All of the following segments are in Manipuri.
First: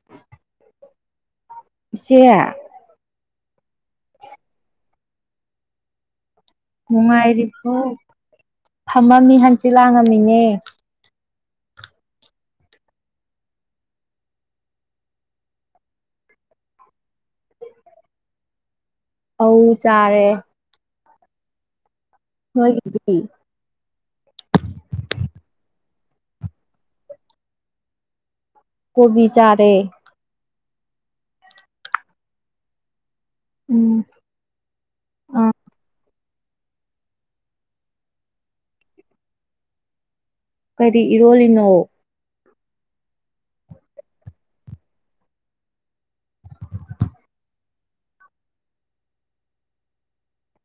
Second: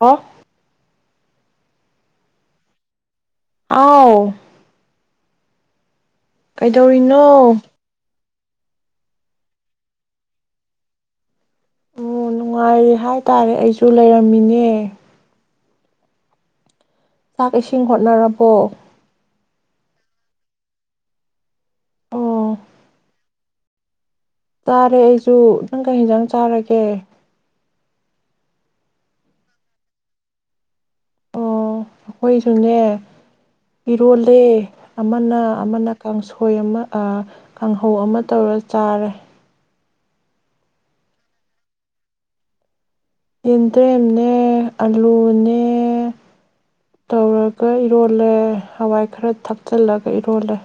ꯍ ꯁꯤꯌꯥ ꯑꯥꯎ ꯀꯩꯗꯧꯔꯤꯅꯣ ꯅꯨꯡꯉꯥꯏꯔꯤꯕꯣ ꯐꯝꯃꯝꯃꯤ ꯍꯪꯆꯤꯠ ꯂꯥꯡꯉꯝꯃꯤꯅꯦ ꯑꯣ ꯅꯨꯡꯉꯥꯏꯔꯤ ꯍꯥꯏꯇꯥꯔꯦ ꯑꯩꯁꯨ ꯂꯩꯔꯝꯃꯤꯅꯦ ꯆꯥꯛ ꯏꯁꯤꯡ ꯍꯣꯠꯅꯔꯕꯣ ꯑ ꯆꯥꯔꯦ ꯑꯣ ꯍꯗꯦ ꯆꯥꯔꯦ ꯑꯩꯁꯨ ꯅꯪ ꯀ ꯌꯦꯦꯟꯖꯥꯡ ꯆꯥꯔꯒꯦ ꯀꯕꯤ ꯆꯔꯦ ꯑꯣ ꯑꯩꯈꯣꯏꯁꯨꯅꯦ ꯎꯝ ꯏꯤꯔꯣꯜꯂꯦ ꯑꯃꯅ ꯑ ꯑꯃꯅ ꯀꯥꯡꯁ ꯑꯩꯣꯏ ꯑꯃ ꯀꯥꯡꯍꯧ ꯑꯃ ꯇꯧꯔ ꯆꯥꯔꯦ ꯀꯔꯤ ꯏꯔꯣꯜꯂꯤꯅꯣ ꯌꯦꯟꯗ꯭ꯔꯦꯝꯅꯦ ꯑꯂꯨꯅꯦ ꯇꯧꯔꯒ ꯏꯔꯣꯜꯂꯦ ꯍꯋꯥꯏ ꯈꯔ ꯊꯛꯆꯤꯜꯂꯒ ꯏꯔꯣꯜꯂꯦ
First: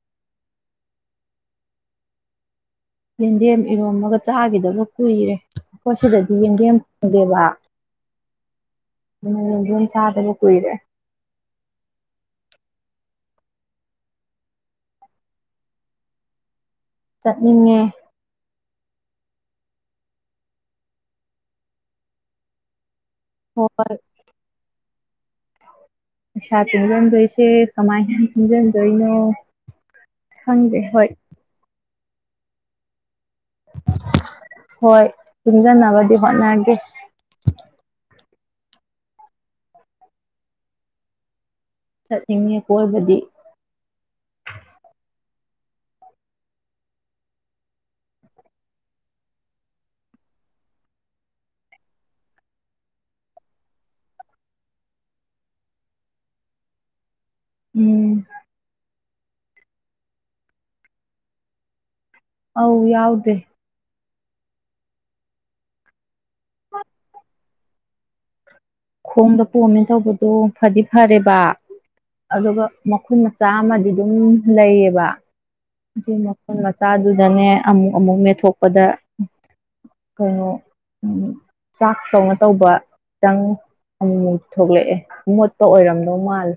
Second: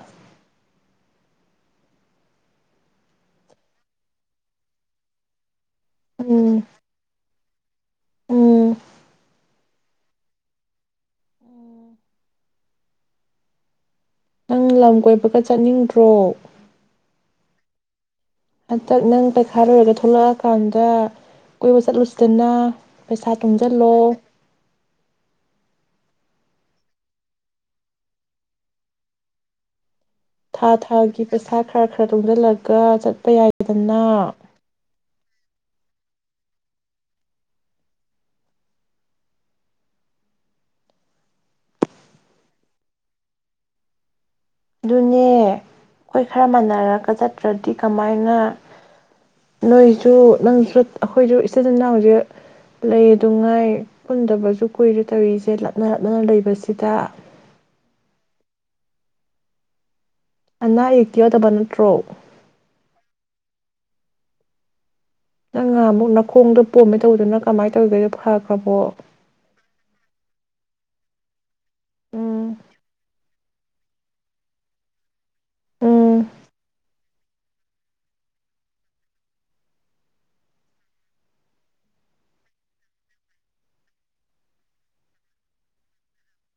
ꯌꯦꯟꯗꯦꯝ ꯏꯔꯣꯝꯕꯒ ꯆꯥꯈꯤꯗꯕ ꯀꯨꯏꯔꯦ ꯑꯩꯈꯣꯏ ꯁꯤꯗꯗꯤ ꯎꯝ ꯌꯦꯟꯗꯦꯝ ꯐꯪꯗꯦꯕ ꯎꯝ ꯑꯗꯨꯅ ꯆꯥꯗꯕ ꯀꯨꯏꯔꯦ ꯅꯪ ꯂꯝ ꯀꯣꯏꯕꯒ ꯆꯠꯅꯤꯡꯗ꯭ꯔꯣ ꯆꯠꯅꯤꯡꯉꯦ ꯍꯟꯗꯛ ꯅꯪ ꯄꯩꯈꯥꯔꯣꯏꯔꯒ ꯊꯣꯛꯂꯛꯑꯀꯥꯟꯗ ꯀꯣꯏꯕ ꯆꯠꯂꯨꯁꯤꯗꯅ ꯄꯩꯁꯥ ꯇꯨꯡꯁꯤꯜꯂꯣ ꯍꯣꯏ ꯄꯩꯁꯥ ꯇꯨꯡꯁꯤꯟꯗꯣꯏꯁꯦ ꯀꯃꯥꯏꯅ ꯇꯨꯡꯁꯤꯟꯗꯣꯏꯅꯣ ꯊꯥ ꯈꯪꯗꯦ ꯍꯣꯏ ꯊꯥꯒꯤ ꯄꯩꯁꯥ ꯈꯔ ꯈꯔ ꯇꯨꯡꯁꯤꯜꯂꯒ ꯆꯠ ꯆꯠꯄ ꯌꯥꯏꯗꯅ ꯇꯨꯡꯖꯟꯅꫪ ꯅꯥꯕꯗꯤ ꯍꯣꯠꯅꯒꯦ ꯆꯠꯅꯤꯡꯏ ꯀꯣꯏꯕꯗꯤ ꯑꯗꯨꯅꯦ ꯑꯩꯈꯣꯏ ꯈꯔ ꯃꯥꯟꯅꯔꯒ ꯆꯠꯇ꯭ꯔꯗꯤ ꯀꯃꯥꯏꯅ ꯅꯣꯏꯁꯨ ꯅꯪꯁꯨ ꯑꯩꯈꯣꯏꯁꯨ ꯏꯆꯤꯟꯅꯥꯎꯁ ꯂꯩ ꯑꯗꯨ ꯉꯥꯏ ꯄꯨꯟꯗꯕꯁꯨ ꯀꯨꯏꯔꯦ ꯇꯧꯔꯤꯁꯦ ꯂꯥꯞꯅ ꯂꯥꯞꯅꯅ ꯂꯩꯕꯁꯤꯗ ꯎꯝ ꯑꯅꯥ ꯑꯌꯦꯛꯛꯇꯤ ꯌꯥꯎꯗꯕ ꯅꯠꯇ꯭ꯔꯣ ꯑꯥꯎ ꯌꯥꯎꯗꯦ ꯅꯪ ꯉꯍꯥꯃꯨꯛ ꯅꯈꯣꯡꯗ ꯄꯣꯝꯃꯦ ꯇꯧꯕꯗꯨꯅ ꯀꯃꯥꯏꯅ ꯇꯧꯗꯣꯏꯅꯣ ꯈꯣꯡꯗ ꯄꯣꯝꯃꯦ ꯇꯧꯕꯗꯣ ꯐꯗꯤ ꯐꯔꯦꯕ ꯎꯝ ꯑꯗꯨꯒ ꯃꯈꯨꯟ ꯆꯥꯝꯃꯗꯤ ꯑꯗꯨꯝ ꯂꯩꯌꯦꯕ ꯎꯝ ꯗꯅꯦ ꯑꯃꯨꯛ ꯑꯃꯨꯛ ꯃꯦꯠꯊꯣꯛꯄꯗ ꯀꯩꯅꯣ ꯆꯥꯛ ꯇꯧꯅ ꯇꯧꯕ ꯈꯤꯇꯪ ꯑꯃꯃꯨꯛ ꯊꯣꯛꯂꯛꯑꯦ ꯃꯣꯠꯄ ꯑꯣꯏꯔꯝꯗꯧ ꯃꯥꯜꯂꯦ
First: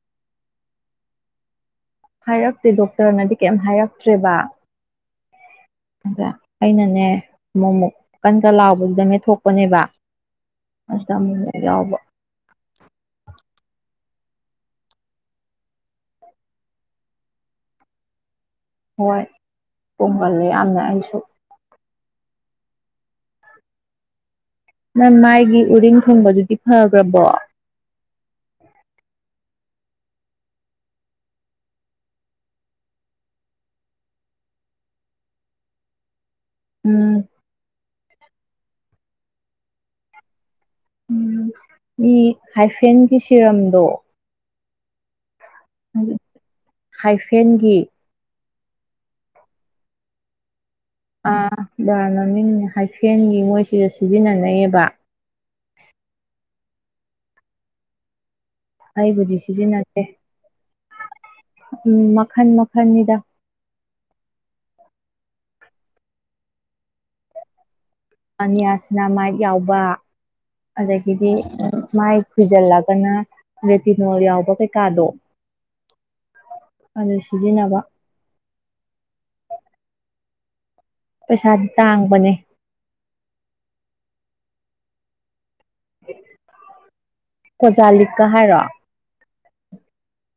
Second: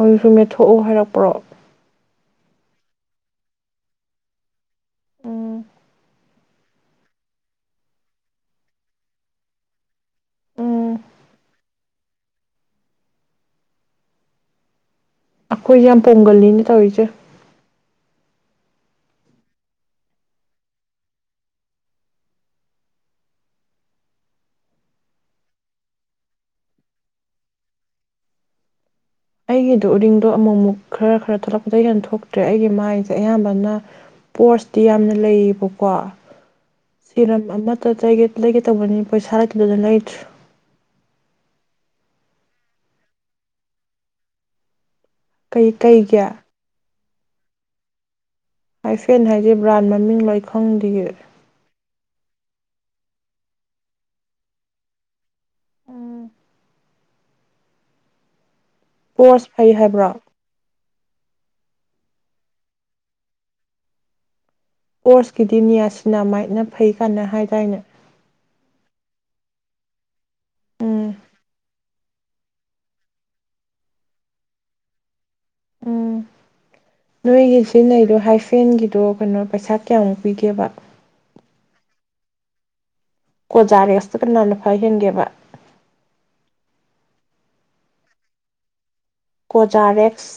ꯑꯗꯨꯁꯨ ꯃꯦꯠꯊꯣꯛꯎ ꯍꯥꯏꯔꯛꯄ꯭ꯔꯣ ꯍꯥꯏꯔꯛꯇꯦ ꯗꯣꯛꯇ꯭ꯔ ꯅꯗꯤ ꯀꯩꯝ ꯍꯥꯏꯔꯛꯇ꯭ꯔꯦꯕ ꯎꯝ ꯑꯗ ꯑꯩꯅꯅꯦ ꯑꯃꯣꯃꯨꯛ ꯀꯟ ꯀꯟ ꯂꯥꯎꯕꯗꯨꯗꯅꯦ ꯃꯦꯊꯣꯛꯄꯅꯦꯕ ꯎꯝ ꯑꯁ ꯑꯃꯨ ꯃꯨꯛ ꯌꯥꯎꯕ ꯑꯈꯣꯏꯖ‌ꯦ ꯌꯥꯝ ꯄꯣꯡꯒꯜꯅꯤꯅꯤ ꯇꯧꯏ ꯆꯦ ꯍꯣꯏ ꯄ‌ꯣꯝꯒꯜꯂꯤ ꯌꯥꯝꯅ ꯑꯩꯁꯨ ꯅꯪ ꯃꯥꯏꯒꯤ ꯎꯔꯤꯡ ꯊꯨꯡꯕꯗꯨꯗꯤ ꯐꯈ꯭ꯔꯕꯣ ꯑꯩꯒꯤꯗꯣ ꯎꯔꯤꯡꯗꯣ ꯑꯃꯨꯛ ꯑꯃꯨꯛ ꯈꯔ ꯈꯔ ꯊꯣꯛꯂꯛꯄꯗꯒꯤ ꯍꯦꯟꯅ ꯊꯣꯛꯇ꯭ꯔꯦ ꯑꯩꯒꯤ ꯃꯥꯏꯟꯁꯦ ꯑꯌꯥꯝꯕꯅ ꯄꯣ꯭ꯔꯁꯇꯤ ꯌꯥꯝꯅ ꯂꯩꯌꯦꯕꯀꯣ ꯎꯝ ꯁꯤꯔꯝ ꯑꯃꯠꯇꯒꯦ ꯂꯩꯒꯦ ꯇꯧꯕꯅꯤ ꯄꯩꯁꯥ ꯑꯗꯨꯅ ꯂꯩꯇ꯭ꯔꯦ ꯎꯝ ꯃꯤ ꯍꯥꯏꯐꯦꯟꯒꯤ ꯁꯤꯔꯝꯗꯣ ꯀꯩ ꯀꯩꯒꯤ ꯍꯥꯏꯐꯦꯟꯒꯤ ꯑꯥꯏꯐꯦꯟ ꯍꯥꯏꯁꯦ ꯕ꯭ꯔꯥꯟ ꯃꯃꯤꯡ ꯂꯣ ꯈꯪꯗꯤꯌꯦ ꯕ꯭ꯔꯥꯟ ꯃꯃꯤꯡ ꯅꯦ ꯍꯥꯏꯐꯦꯟꯒꯤ ꯃꯣꯏꯁꯤꯗ ꯁꯤꯖꯤꯟꯅꯟꯅꯩꯌꯦꯕ ꯑꯩꯕꯨꯗꯤ ꯄꯣꯔꯁ ꯐꯩ ꯁꯤꯖꯤꯟꯅꯗꯦ ꯍꯥꯏꯕ꯭ꯔꯥ ꯎꯝ ꯃꯈꯟ ꯃꯈꯟꯅꯤꯗ ꯄꯣꯔꯁꯀꯤꯗꯤ ꯅꯤꯌꯥꯁꯤꯅꯥ ꯃꯥꯏꯠꯅ ꯐꯩ ꯀꯥꯟꯅ ꯍꯥꯏꯗꯥꯏꯅꯦ ꯑ ꯅꯤꯌꯥꯁꯅꯥ ꯃꯥꯏꯠ ꯌꯥꯎꯕ ꯎꯝ ꯑꯗꯒꯤꯗꯤ ꯃꯥꯏ ꯈꯨꯏꯖꯜꯂꯒꯅ ꯔꯦꯇꯤꯅꯣꯜ ꯌꯥꯎꯕ ꯀꯩꯀꯥꯗꯣ ꯎꯝ ꯑꯗꯨ ꯅꯣꯏꯒꯤ ꯁꯤꯖꯤꯟꯅꯕ ꯁꯤꯖꯤꯟꯅꯩꯗꯣ ꯍꯥꯏꯐꯦꯟꯒꯤꯗꯣ ꯀꯩꯅꯣ ꯄꯩꯁꯥ ꯀꯌꯥꯃꯨꯛ ꯄꯤꯒꯦꯕ ꯄꯩꯁꯥꯗꯤ ꯇꯥꯡꯕꯅꯦ ꯀꯣꯖꯥꯔꯦꯁꯇ ꯀꯅꯥ ꯈꯋ꯭ꯥꯏ ꯍꯦꯟꯒꯦꯕ ꯀꯣꯖꯥ ꯂꯤꯛꯀ ꯍꯥꯏꯔꯣ ꯀꯣꯖꯥꯔꯦꯛꯁ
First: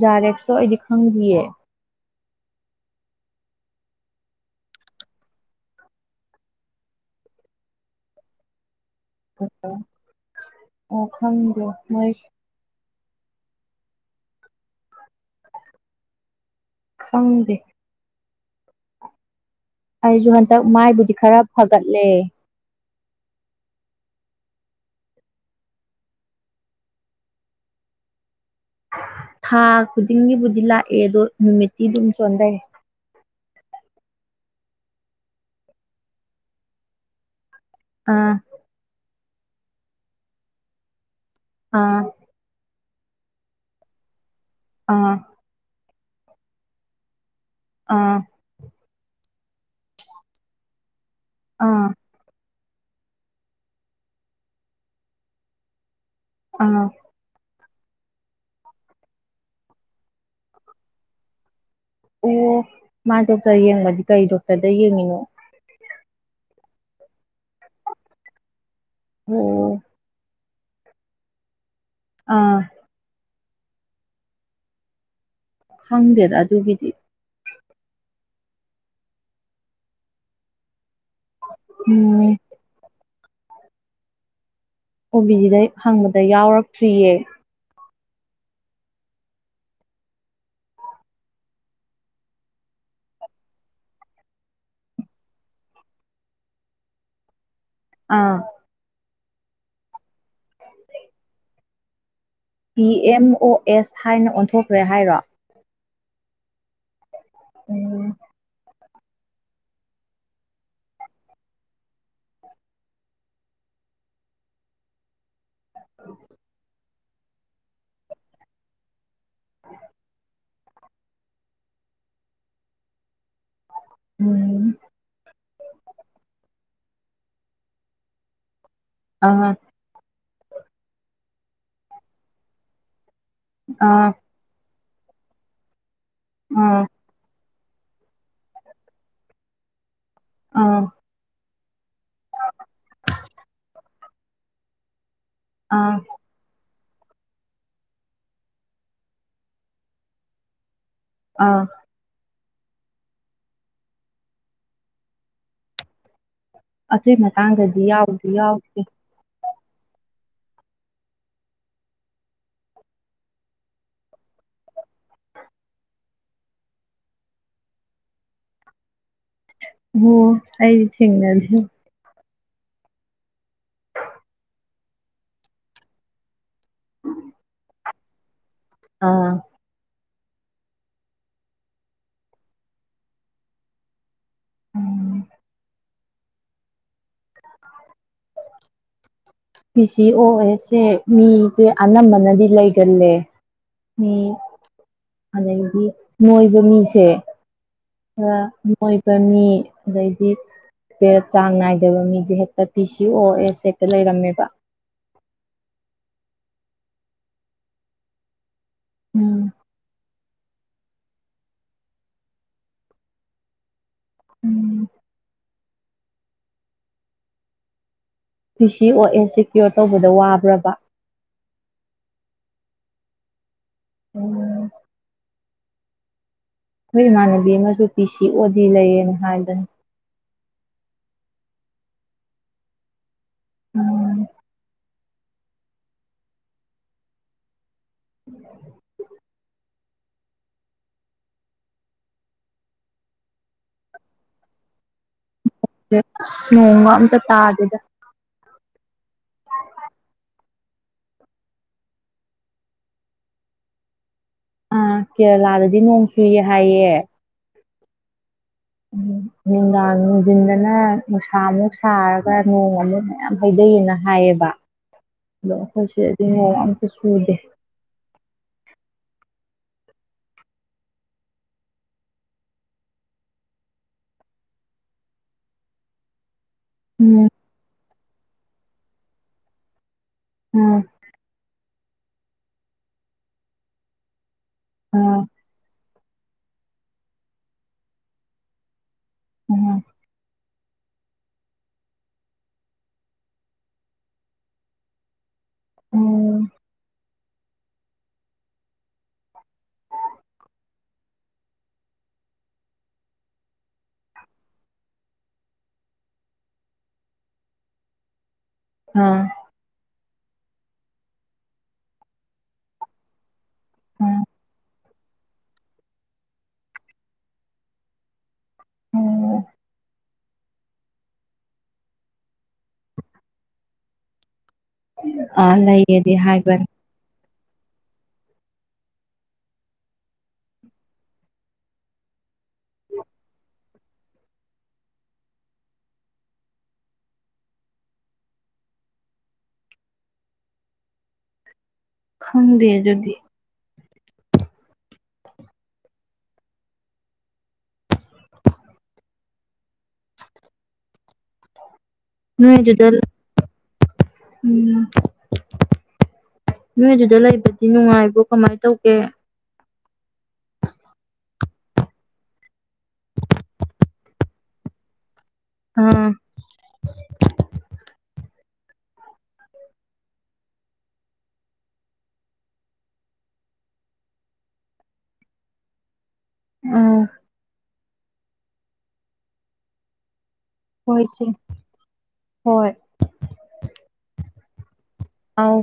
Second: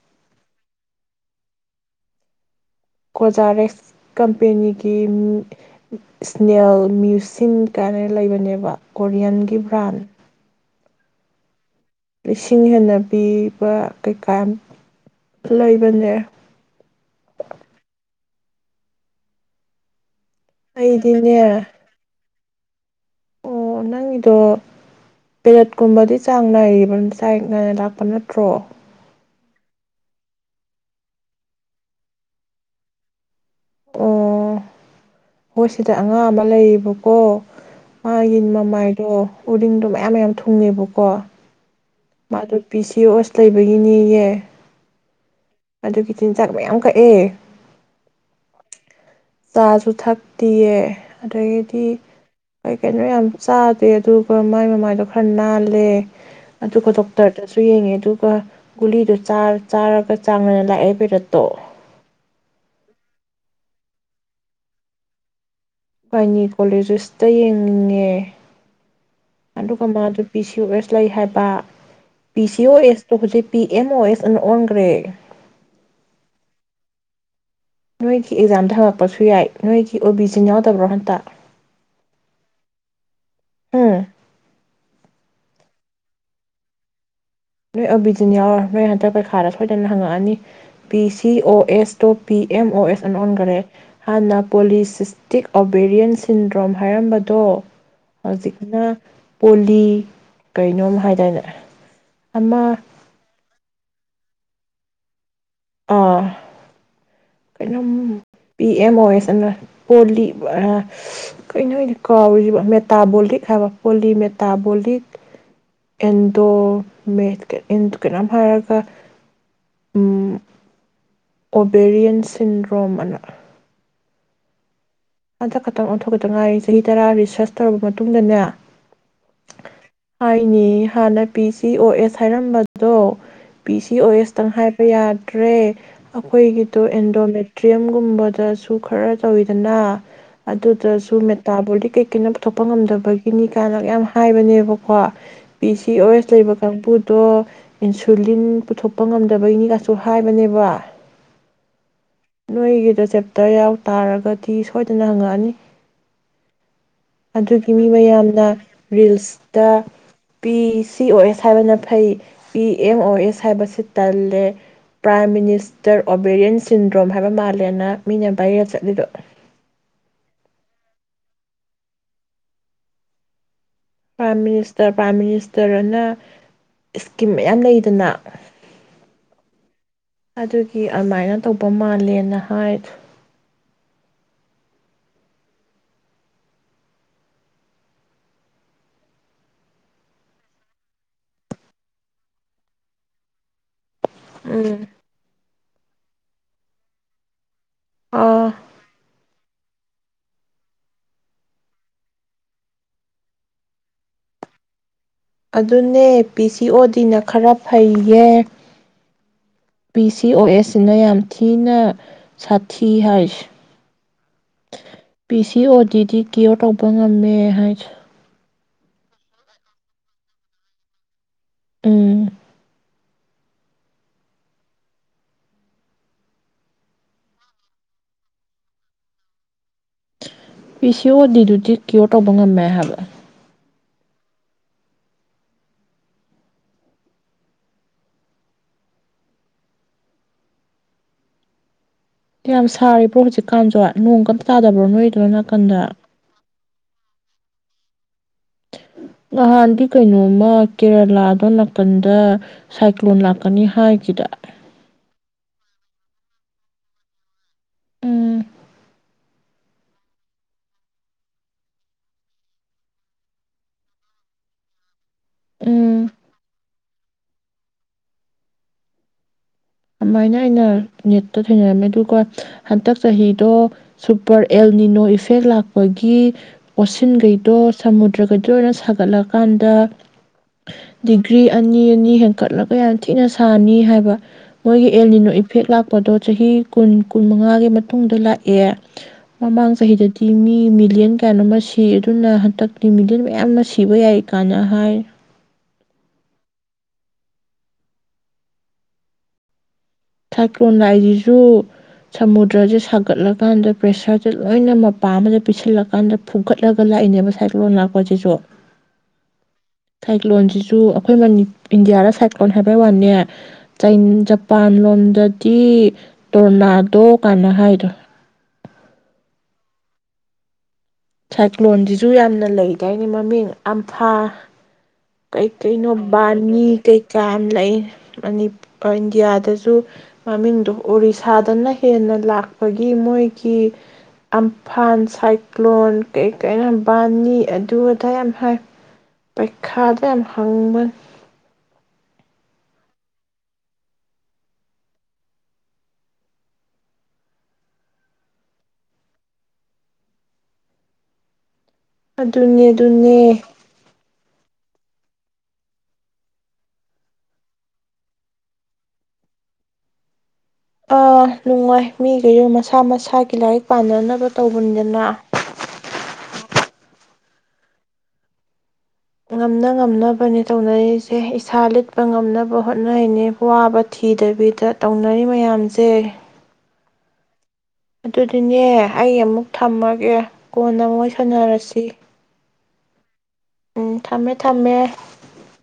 ꯀꯣꯖꯥꯔꯦꯛꯁ ꯇꯣ ꯑꯩꯗꯤ ꯈꯪꯗꯤꯌꯦ ꯀꯣꯖꯥꯔꯦꯛꯁ ꯀꯝꯄꯦꯅꯤꯒꯤ ꯏꯁꯅꯦꯜ ꯃ꯭ꯌꯨꯁꯤꯟ ꯀꯥꯏꯅ ꯂꯩꯕꯅꯦꯕ ꯀꯣꯔꯤꯌꯟꯒꯤ ꯕ꯭ꯔꯥꯟ ꯑꯣ ꯈꯪꯗꯦ ꯃꯣꯏ ꯂꯤꯁꯤꯡ ꯍꯦꯟꯅ ꯄꯤꯕ ꯀꯩꯀꯥ ꯂꯩꯕꯅꯦ ꯈꯪꯗꯦ ꯑꯩꯁꯨ ꯍꯟꯗꯛ ꯃꯥꯏꯕꯨꯗꯤ ꯈꯔ ꯑꯩꯗꯤꯅꯦ ꯐꯒꯠꯂꯦ ꯑꯣ ꯅꯪꯒꯤꯗꯣ ꯄꯦꯔꯦꯠꯀꯨꯝꯕꯗꯤ ꯆꯥꯡ ꯅꯥꯏꯔꯤꯕ ꯆꯥꯏ ꯅꯥꯏꯅ ꯂꯥꯛꯄ ꯅꯠꯇ꯭ꯔꯣ ꯊꯥ ꯈꯨꯗꯤꯡꯒꯤꯕꯨꯗꯤ ꯂꯥꯛꯑꯦ ꯑꯗꯣ ꯅꯨꯃꯤꯠꯇꯤ ꯑꯗꯨꯝ ꯆꯣꯟꯊꯩ ꯑꯣ ꯍꯣꯏ ꯁꯤꯗ ꯑꯉꯥꯡ ꯑꯃ ꯂꯩꯌꯦꯕꯀꯣ ꯃꯥ ꯑꯥ ꯌꯦꯟ ꯃꯃꯥꯏꯗꯣ ꯎꯔꯤꯡꯗꯣ ꯃꯌꯥꯝ ꯃꯌꯥꯝ ꯊꯨꯡꯉꯦꯕꯀꯣ ꯑ ꯃꯥꯗꯣ ꯄꯤ ꯁꯤ ꯑꯣꯁ ꯂꯩꯕꯒꯤꯅꯤꯌꯦ ꯑ ꯑꯗꯨꯒꯤ ꯆꯤꯟꯖꯥꯛ ꯃꯌꯥꯝ ꯀꯛꯑꯦ ꯑꯥ ꯆꯥꯁꯨ ꯊꯛꯇꯤꯌꯦ ꯑꯗꯒꯤꯗꯤ ꯑꯥ ꯑꯩ ꯀꯩꯅꯣ ꯌꯥꯝ ꯆꯥꯗꯦ ꯑꯗꯨꯒ ꯃꯥꯏ ꯃꯃꯥꯏꯗꯣ ꯈꯔ ꯅꯥꯜꯂꯦ ꯑꯥ ꯑꯗꯨꯒ ꯇꯣꯛꯛꯇꯔꯗ ꯁꯨ ꯌꯦꯡꯉꯦ ꯑꯗꯨꯒ ꯒꯨꯂꯤꯗꯨ ꯆꯥꯔꯒ ꯆꯥꯡꯅꯅ ꯂꯥꯛꯑꯦ ꯄꯦꯔꯠꯇꯣ ꯑꯣ ꯃꯥ ꯗꯣꯛꯇꯔ ꯌꯦꯡꯕꯗꯤ ꯀꯔꯤ ꯗꯣꯛꯇꯔꯗ ꯌꯦꯡꯉꯤꯅꯣ ꯚꯕꯥꯏꯅꯤ ꯀꯣꯂꯦꯖꯦꯁꯇ ꯌꯦꯡꯅꯤꯡꯉꯦ ꯑꯣ ꯑꯗꯨꯗꯨ ꯀꯃ ꯑꯗꯨ ꯕꯤ ꯁꯤ ꯑꯦꯁ ꯂꯩ ꯍꯥꯏꯕ ꯄꯤ ꯑꯥ ꯁꯤ ꯑꯣ ꯑꯦꯁꯇꯣ ꯍꯧꯖꯤꯛ ꯄꯤ ꯑꯦꯝ ꯑꯣ ꯑꯦꯁ ꯑꯃꯨꯛ ꯑꯣꯟꯈ꯭ꯔꯦ ꯈꯪꯗꯦꯗ ꯑꯗꯨꯒꯤꯗꯤ ꯅꯣꯏꯒꯤ ꯑꯦꯛꯖꯥꯝꯗ ꯍꯪꯉꯛꯄꯁꯨ ꯌꯥꯏ ꯅꯣꯏꯒꯤ ꯑꯣ ꯕꯤ ꯁꯤ ꯌꯥꯎꯗꯕ꯭ꯔꯣ ꯎꯝ ꯑꯝ ꯑꯣ ꯕꯤ ꯁꯤꯗ ꯐꯪꯕꯗ ꯑꯩ ꯌꯥꯎꯔꯛꯇ꯭ꯔꯤꯌꯦ ꯅꯣꯏ ꯑꯣꯕꯤꯖꯤꯟ ꯌꯥꯎꯔ ꯅꯣꯏ ꯍꯟꯗꯛ ꯄꯩꯈꯥꯗ ꯁꯣꯏꯗꯅ ꯍꯪꯉꯛꯑꯅꯤ ꯄꯤ ꯁꯤ ꯑꯣ ꯑꯦꯁꯇꯣ ꯄꯤ ꯑꯦꯝ ꯑꯣ ꯑꯦꯁ ꯑꯟ ꯑꯣꯟꯈꯔꯦ ꯍꯥꯟꯅ ꯄꯣꯂꯤꯁꯤꯁꯇꯤꯛ ꯑꯣꯕꯦꯔꯤꯌꯦꯟ ꯁꯤꯟꯗ꯭ꯔꯣꯝ ꯍꯥꯏꯔꯝꯕꯗꯣ ꯑꯥ ꯍꯧꯖꯤꯛꯅ ꯄꯣꯂꯤ ꯀꯩꯅꯣꯝ ꯍꯥꯏꯇꯗꯥꯏꯅꯦ ꯄꯤ ꯑꯦꯝ ꯑꯣ ꯑꯦꯁ ꯍꯥꯏꯅ ꯑꯣꯟꯊꯣꯛꯈ꯭ꯔꯦ ꯍꯥꯏꯔꯣ ꯑꯥ ꯎꯝ ꯀꯩꯅꯣꯝ ꯄꯤ ꯑꯦꯝ ꯑꯣ ꯑꯦꯁ ꯑꯅ ꯄꯣꯂꯤ ꯀꯩꯅꯣꯅ ꯀꯥꯎꯔꯤꯕ ꯃꯦꯇꯥꯕꯣꯂꯤꯛ ꯍꯥꯏꯕ ꯄꯣꯂꯤ ꯃꯦꯇꯥꯕꯣꯂꯤꯛ ꯑꯦꯟꯗꯣ ꯀꯩꯅꯣꯝ ꯍꯥꯏꯔꯒ ꯎꯝ ꯑꯣꯕꯦꯔꯤꯌꯦꯟ ꯁꯤꯟꯗ꯭ꯔꯣꯝ ꯑꯅ ꯎꯝ ꯍꯟꯗꯛ ꯈꯛꯇꯪ ꯑꯣꯟꯊꯣꯛꯀꯇ ꯉꯥꯏꯔꯤ ꯆꯍꯤ ꯇꯔꯥ ꯔꯤꯁꯔꯁ ꯇꯧꯔꯕ ꯃꯇꯨꯡꯗꯅꯦ ꯑ ꯍꯥꯏꯅꯦ ꯍꯥꯟꯅ ꯄꯤ ꯁꯤ ꯑꯣ ꯑꯦꯁ ꯍꯥꯏꯔꯝꯕꯗꯣ ꯄꯤ ꯁꯤ ꯑꯥ ꯑꯣ ꯑꯦꯁꯇꯪ ꯍꯥꯏꯥꯏ ꯌꯥꯗ꯭ꯔꯦ ꯑꯥ ꯑꯩꯈꯣꯏꯒꯤꯗꯨꯣ ꯑꯦꯟꯗꯣꯃꯦꯦꯟ ꯇ꯭꯭ꯔꯌꯦꯝꯒꯨꯝꯕꯗꯁꯨ ꯈꯔ ꯇꯧꯋꯤꯗꯅ ꯑꯥ ꯑꯗꯨꯗꯁꯨ ꯑꯇꯥꯕꯣꯜꯗꯤ ꯀꯩ ꯀꯩꯅ ꯄꯨꯊꯣꯛꯄ ꯉꯝꯗꯕꯒꯤꯅꯤ ꯀꯥꯏꯅ ꯌꯥꯝ ꯍꯥꯏꯕꯅꯦꯕꯀꯣ ꯄꯤ ꯁꯤ ꯑꯥ ꯑꯣ ꯂꯩ ꯃꯈ ꯀꯥꯡꯕꯨꯗꯣ ꯏꯟꯁꯨꯂꯤꯟ ꯄꯨꯊꯣꯛꯄ ꯉꯝꯗꯕꯒꯤꯅꯤꯒꯁꯨ ꯍꯥꯏꯕꯅꯦꯕ ꯑꯥ ꯅꯣꯏꯒꯤꯗ ꯆꯦꯞꯇꯔ ꯌꯥꯎ ꯇꯥꯔꯒꯗꯤ ꯁꯣꯏꯗꯅ ꯍꯪꯉꯛꯑꯅꯤ ꯑꯗꯨꯏ ꯑꯗꯨꯒꯤ ꯃꯇꯥꯡꯗꯗꯤ ꯃꯤ ꯌꯥꯎꯗꯤ ꯃꯌꯥꯝꯅ ꯌꯥꯎꯗ꯭ꯔꯤ ꯔꯤꯜꯁ ꯇ ꯄꯤ ꯁꯤ ꯑꯣ ꯑꯦꯁ ꯍꯥꯏꯕꯅ ꯐꯩ ꯄꯤ ꯑꯦꯝ ꯑꯣ ꯑꯦꯁ ꯍꯥꯏꯕꯁꯤ ꯇꯜꯂꯦ ꯄ꯭ꯔꯥꯏꯝ ꯃꯤꯅꯤꯁꯇꯔ ꯑꯣꯕꯦꯔꯤꯌꯦꯟ ꯁꯤꯟꯗ꯭ꯔꯣꯝ ꯍꯥꯏꯕ ꯃꯥꯜꯂꯦꯅ ꯃꯤꯅ ꯚꯥꯏꯔ ꯆꯠꯂꯤꯕ ꯑꯣ ꯑꯩꯗꯤ ꯊꯦꯡꯅꯖ ꯄ꯭ꯔꯥꯏꯝ ꯃꯤꯅꯤꯁꯇꯔ ꯄ꯭ꯔꯥꯏꯝ ꯃꯤꯅꯤꯁꯇꯔꯅ ꯏꯁꯀꯤꯝ ꯃꯌꯥꯝ ꯂꯩꯗꯅ ꯑꯥ ꯑꯗꯨꯒꯤ ꯑꯗꯨꯃꯥꯏꯅ ꯇꯧꯕ ꯃꯥꯜꯂꯦꯅ ꯍꯥꯏꯗꯣ ꯎꯝ ꯤ ꯁꯤ ꯑꯣ ꯑꯦꯁꯁꯦ ꯃꯤꯁꯦ ꯑꯅꯝꯕꯅꯗꯤ ꯂꯩꯒꯜꯂꯦ ꯃꯤ ꯎꯝ ꯑꯗ ꯃꯣꯏꯕꯨꯃꯤꯁꯦ ꯑ ꯑꯥ ꯃꯣꯏꯕꯅꯤ ꯑꯗꯩꯗꯤꯦ ꯆꯥꯡ ꯅꯥꯏꯗꯕ ꯃꯤꯁꯦ ꯍꯦꯛꯇ ꯄꯤ ꯁꯤ ꯑꯣ ꯑꯦꯁ ꯍꯦꯛꯇ ꯂꯩꯔꯝꯃꯦꯕ ꯑꯗꯨꯅꯦ ꯄꯤ ꯁꯤ ꯑꯣ ꯗꯤꯅ ꯈꯔ ꯐꯩꯌꯦ ꯎꯝ ꯕꯤ ꯁꯤ ꯑꯣ ꯑꯦꯁꯅ ꯌꯥꯝ ꯊꯤꯅ ꯁꯥꯊꯤ ꯍꯥꯏꯁ ꯄ ꯁꯤ ꯀꯤ ꯑꯣ ꯗꯤꯗꯤ ꯀ꯭ꯌꯣꯔ ꯇꯧꯕ ꯉꯝꯃꯦ ꯍꯥꯏꯁ ꯄꯤ ꯁꯤ ꯑꯣ ꯑꯦꯟ ꯁꯦꯀ꯭ꯌꯣꯔ ꯇꯧꯕꯗ ꯋꯥꯕ꯭ꯔꯕ ꯎꯝ ꯎꯝ ꯑꯩꯈꯣꯏ ꯏꯃꯥꯟꯅꯕꯤ ꯑꯃꯁꯨ ꯄꯤ ꯁꯤ ꯑꯣ ꯗꯤ ꯂꯩꯌꯦꯅ ꯍꯥꯏꯗꯨꯅꯤ ꯄꯤ ꯁꯤ ꯑꯣ ꯗꯤꯗꯨꯗꯤ ꯀ꯭ꯌꯣꯔ ꯇꯧꯕ ꯉꯝꯃꯦ ꯍꯥꯏꯕꯔꯥ? ꯎꯝ꯫ [inaudible] ꯌꯥꯝ ꯁꯥꯔꯤꯕ꯭ꯔꯣ ꯍꯧꯖꯤꯛꯀꯥꯟꯁꯨ ꯅꯣꯡ ꯀꯝꯇ ꯇꯥꯗꯕ꯭ꯔꯣ ꯅꯣꯏꯗꯅꯣ? ꯅꯣꯡꯒ ꯑꯝꯇ ꯇꯥꯗꯦꯗ꯫ [inaudible] ꯅꯍꯥꯟꯗꯤ ꯀꯩꯅꯣꯝꯃ ꯀꯦꯔꯂꯥꯗꯣ ꯅꯥꯀꯟꯗ ꯁꯥꯏꯀ꯭ꯂꯣꯟ ꯂꯥꯛꯀꯅꯤ ꯍꯥꯏꯈꯤꯗ꯫ ꯑꯥ ꯀꯦꯔꯦꯂꯥꯗꯗꯤ ꯅꯣꯡ ꯆꯨꯏꯌꯦ ꯍꯥꯏꯌꯦ꯫ ꯎꯝ ꯎ ꯅꯨꯡꯗꯥꯡ ꯅꯨꯡꯗꯤꯟꯗꯅ ꯅꯨꯡꯁꯥ ꯑꯃꯨꯛ ꯁꯥꯔꯒ ꯅꯣꯡ ꯑꯃꯨꯛ ꯃꯌꯥꯝ ꯍꯩꯊꯩꯑꯅ ꯍꯥꯏꯌꯦꯕ ꯑꯗꯣ ꯑꯩꯈꯣꯏ ꯎꯝ ꯁꯤꯗꯗꯤ ꯅꯣꯡ ꯑꯝꯇ ꯆꯨꯗꯦ꯫ ꯑꯗꯨꯃꯥꯏꯅ ꯑꯩꯅ ꯅꯦꯠꯇ ꯊꯦꯡꯅꯔꯝꯃꯦ ꯑꯗꯨꯒ ꯍꯟꯗꯛ ꯆꯍꯤꯗꯣ ꯁꯨꯄꯔ ꯑꯦꯜꯅꯤꯅꯣ ꯏꯐꯦꯛ ꯂꯥꯛꯄꯒꯤ ꯎꯝ ꯑꯣꯁꯤꯟꯈꯩꯗꯣ ꯁꯃꯨꯗ꯭ꯔꯈꯩꯗꯣ ꯂꯣꯏꯅ ꯁꯥꯒꯠꯂꯛ ꯀꯥꯟꯗ ꯎꯝ ꯗꯤꯒ꯭ꯔꯤ ꯑꯅꯤ ꯍꯦꯟꯀꯠꯂꯒ ꯌꯥꯝ ꯊꯤꯅ ꯁꯥꯅꯤ ꯍꯥꯏꯕ꯫ ꯃꯣꯏꯒꯤ ꯎꯝ ꯑꯦꯅꯤꯅꯣ ꯏꯐꯦꯛ ꯂꯥꯛꯄꯗꯣ ꯆꯍꯤ ꯀꯨꯟ - ꯀꯨꯟ ꯃꯉꯥꯒꯤ ꯃꯇꯨꯡꯗ ꯂꯥꯛꯑꯦ ꯃꯃꯥꯡ ꯎꯝ ꯆꯍꯤꯗꯗꯤ ꯃꯤ ꯃꯤꯂꯤꯌꯟ ꯀꯌꯥꯅꯣꯃ ꯁꯤ ꯑꯗꯨꯅ ꯍꯟꯗꯛꯇꯤ ꯃꯤꯂꯤꯌꯟ ꯃꯌꯥꯝ ꯑꯃ ꯁꯤꯕ ꯌꯥꯏ ꯀꯥꯏꯅ ꯍꯥꯏ꯫ ꯎꯝ꯫ ꯁꯥꯏꯀ꯭ꯂꯣꯟ ꯂꯥꯛꯏꯁꯤꯁꯨ ꯁꯃꯨꯗ꯭ꯔꯁꯦ ꯁꯥꯒꯠꯂꯀꯥꯟꯗ ꯄ꯭ꯔꯦꯁꯔꯁꯦ ꯂꯣꯏꯅ ꯃꯄꯥ ꯑꯃꯗ ꯄꯁꯤꯜꯂꯀꯥꯟꯗ ꯐꯨꯒꯠꯂꯒ ꯂꯥꯛꯏꯅꯦꯕ ꯁꯥꯏꯀ꯭ꯂꯣꯟ ꯂꯥꯛꯄꯁꯤꯁꯨ꯫ ꯑꯥ ꯁꯥꯏꯀꯂꯣꯟ ꯁꯤꯖꯨ ꯁꯨ ꯑꯩꯈꯣꯏ ꯃꯅꯤ ꯏꯟꯗꯤꯌꯥꯗ ꯁꯥꯏ꯭ꯣꯟ ꯍꯥꯏꯕꯩ ꯋꯥꯅꯦ ꯑꯥ ꯖꯄꯥꯟ ꯂꯣꯟ ꯗꯗꯤ ꯇꯣꯔꯅꯥꯗꯣ ꯀꯥꯟꯅ ꯍꯥꯏꯔꯤꯗꯣ꯫ ꯑꯣ ꯁꯥꯏꯀ꯭ꯂꯣꯟꯁꯤꯁꯨ ꯌꯥꯝꯅ ꯂꯩꯗꯥꯥꯏꯅꯤ ꯃꯃꯤꯡ ꯑꯝꯐꯥ ꯑꯥ ꯀꯩꯀꯩꯅꯣ ꯂꯩꯌꯦꯗꯤ ꯕꯥꯅꯤ ꯍꯥꯏꯕꯅꯤ ꯀꯩ ꯀꯌꯥꯝ ꯂꯩ ꯏꯟꯗꯤꯌꯥꯗꯁꯨ ꯃꯃꯤꯡꯗꯣ ꯑꯣꯔꯤꯁꯥꯗꯅ ꯍꯦꯟꯅ ꯂꯥꯛꯄꯒꯤ ꯃꯣꯏꯒꯤ ꯑꯝꯐꯥꯟ ꯁꯥꯏ ꯂꯣꯟ ꯀꯩ ꯀꯩ ꯌꯥꯝ ꯕꯥꯅꯤ ꯑꯗꯨ ꯑꯗꯥ ꯌꯥꯝ ꯄꯩꯈꯥꯗ ꯌꯥꯝ ꯍꯪꯕꯅꯤ꯫ ꯈꯪꯗꯦ ꯑꯗꯨꯗꯤ꯫ ꯑꯗꯨꯅꯦ - ꯅꯣꯏꯗꯨꯗ ꯑꯗꯨꯅꯦ꯫ ꯎꯝ ꯅꯣꯏꯗꯨꯗ ꯂꯩꯕꯗꯤ ꯅꯨꯡꯉꯥꯏꯕ꯭ꯔꯣ ꯀꯃꯥꯏꯅ ꯇꯧꯒꯦ? ꯑꯥ ꯅꯨꯡꯉꯥꯏ ꯃꯤ ꯂꯣꯢꯅ ꯃꯁꯥ- ꯃꯁꯥꯒꯤ ꯂꯥꯏꯔꯤꯛ ꯄꯥꯅꯅꯕ ꯇꯧꯕꯅꯤꯗꯅ ꯑꯝ꯫ ꯉꯝꯅ - ꯉꯝꯅꯕꯅꯦ ꯇꯧꯅꯔꯤꯁꯦ ꯏꯁꯥ ꯂꯤꯠꯄ ꯉꯝꯅꯕ ꯍꯣꯠꯅꯩꯅꯦ ꯋꯥꯕ ꯊꯤꯗꯕꯤꯗ ꯇꯧꯅꯔꯤ ꯃꯌꯥꯝꯁꯦ꯫ ꯑꯝ꯫ ꯑꯗꯨꯗꯤꯅꯦ ꯑꯩ ꯑꯃꯨꯛ ꯊꯝꯃꯒꯦ꯫ ꯀꯣꯟꯅ ꯍꯣꯏ ꯃꯣꯏ ꯆꯦ ꯁꯥꯟꯅꯔꯁꯤ꯫ ꯍꯣꯏ꯫ ꯎꯝ ꯊꯝꯃꯦ- ꯊꯝꯃꯦ꯫ ꯑꯧ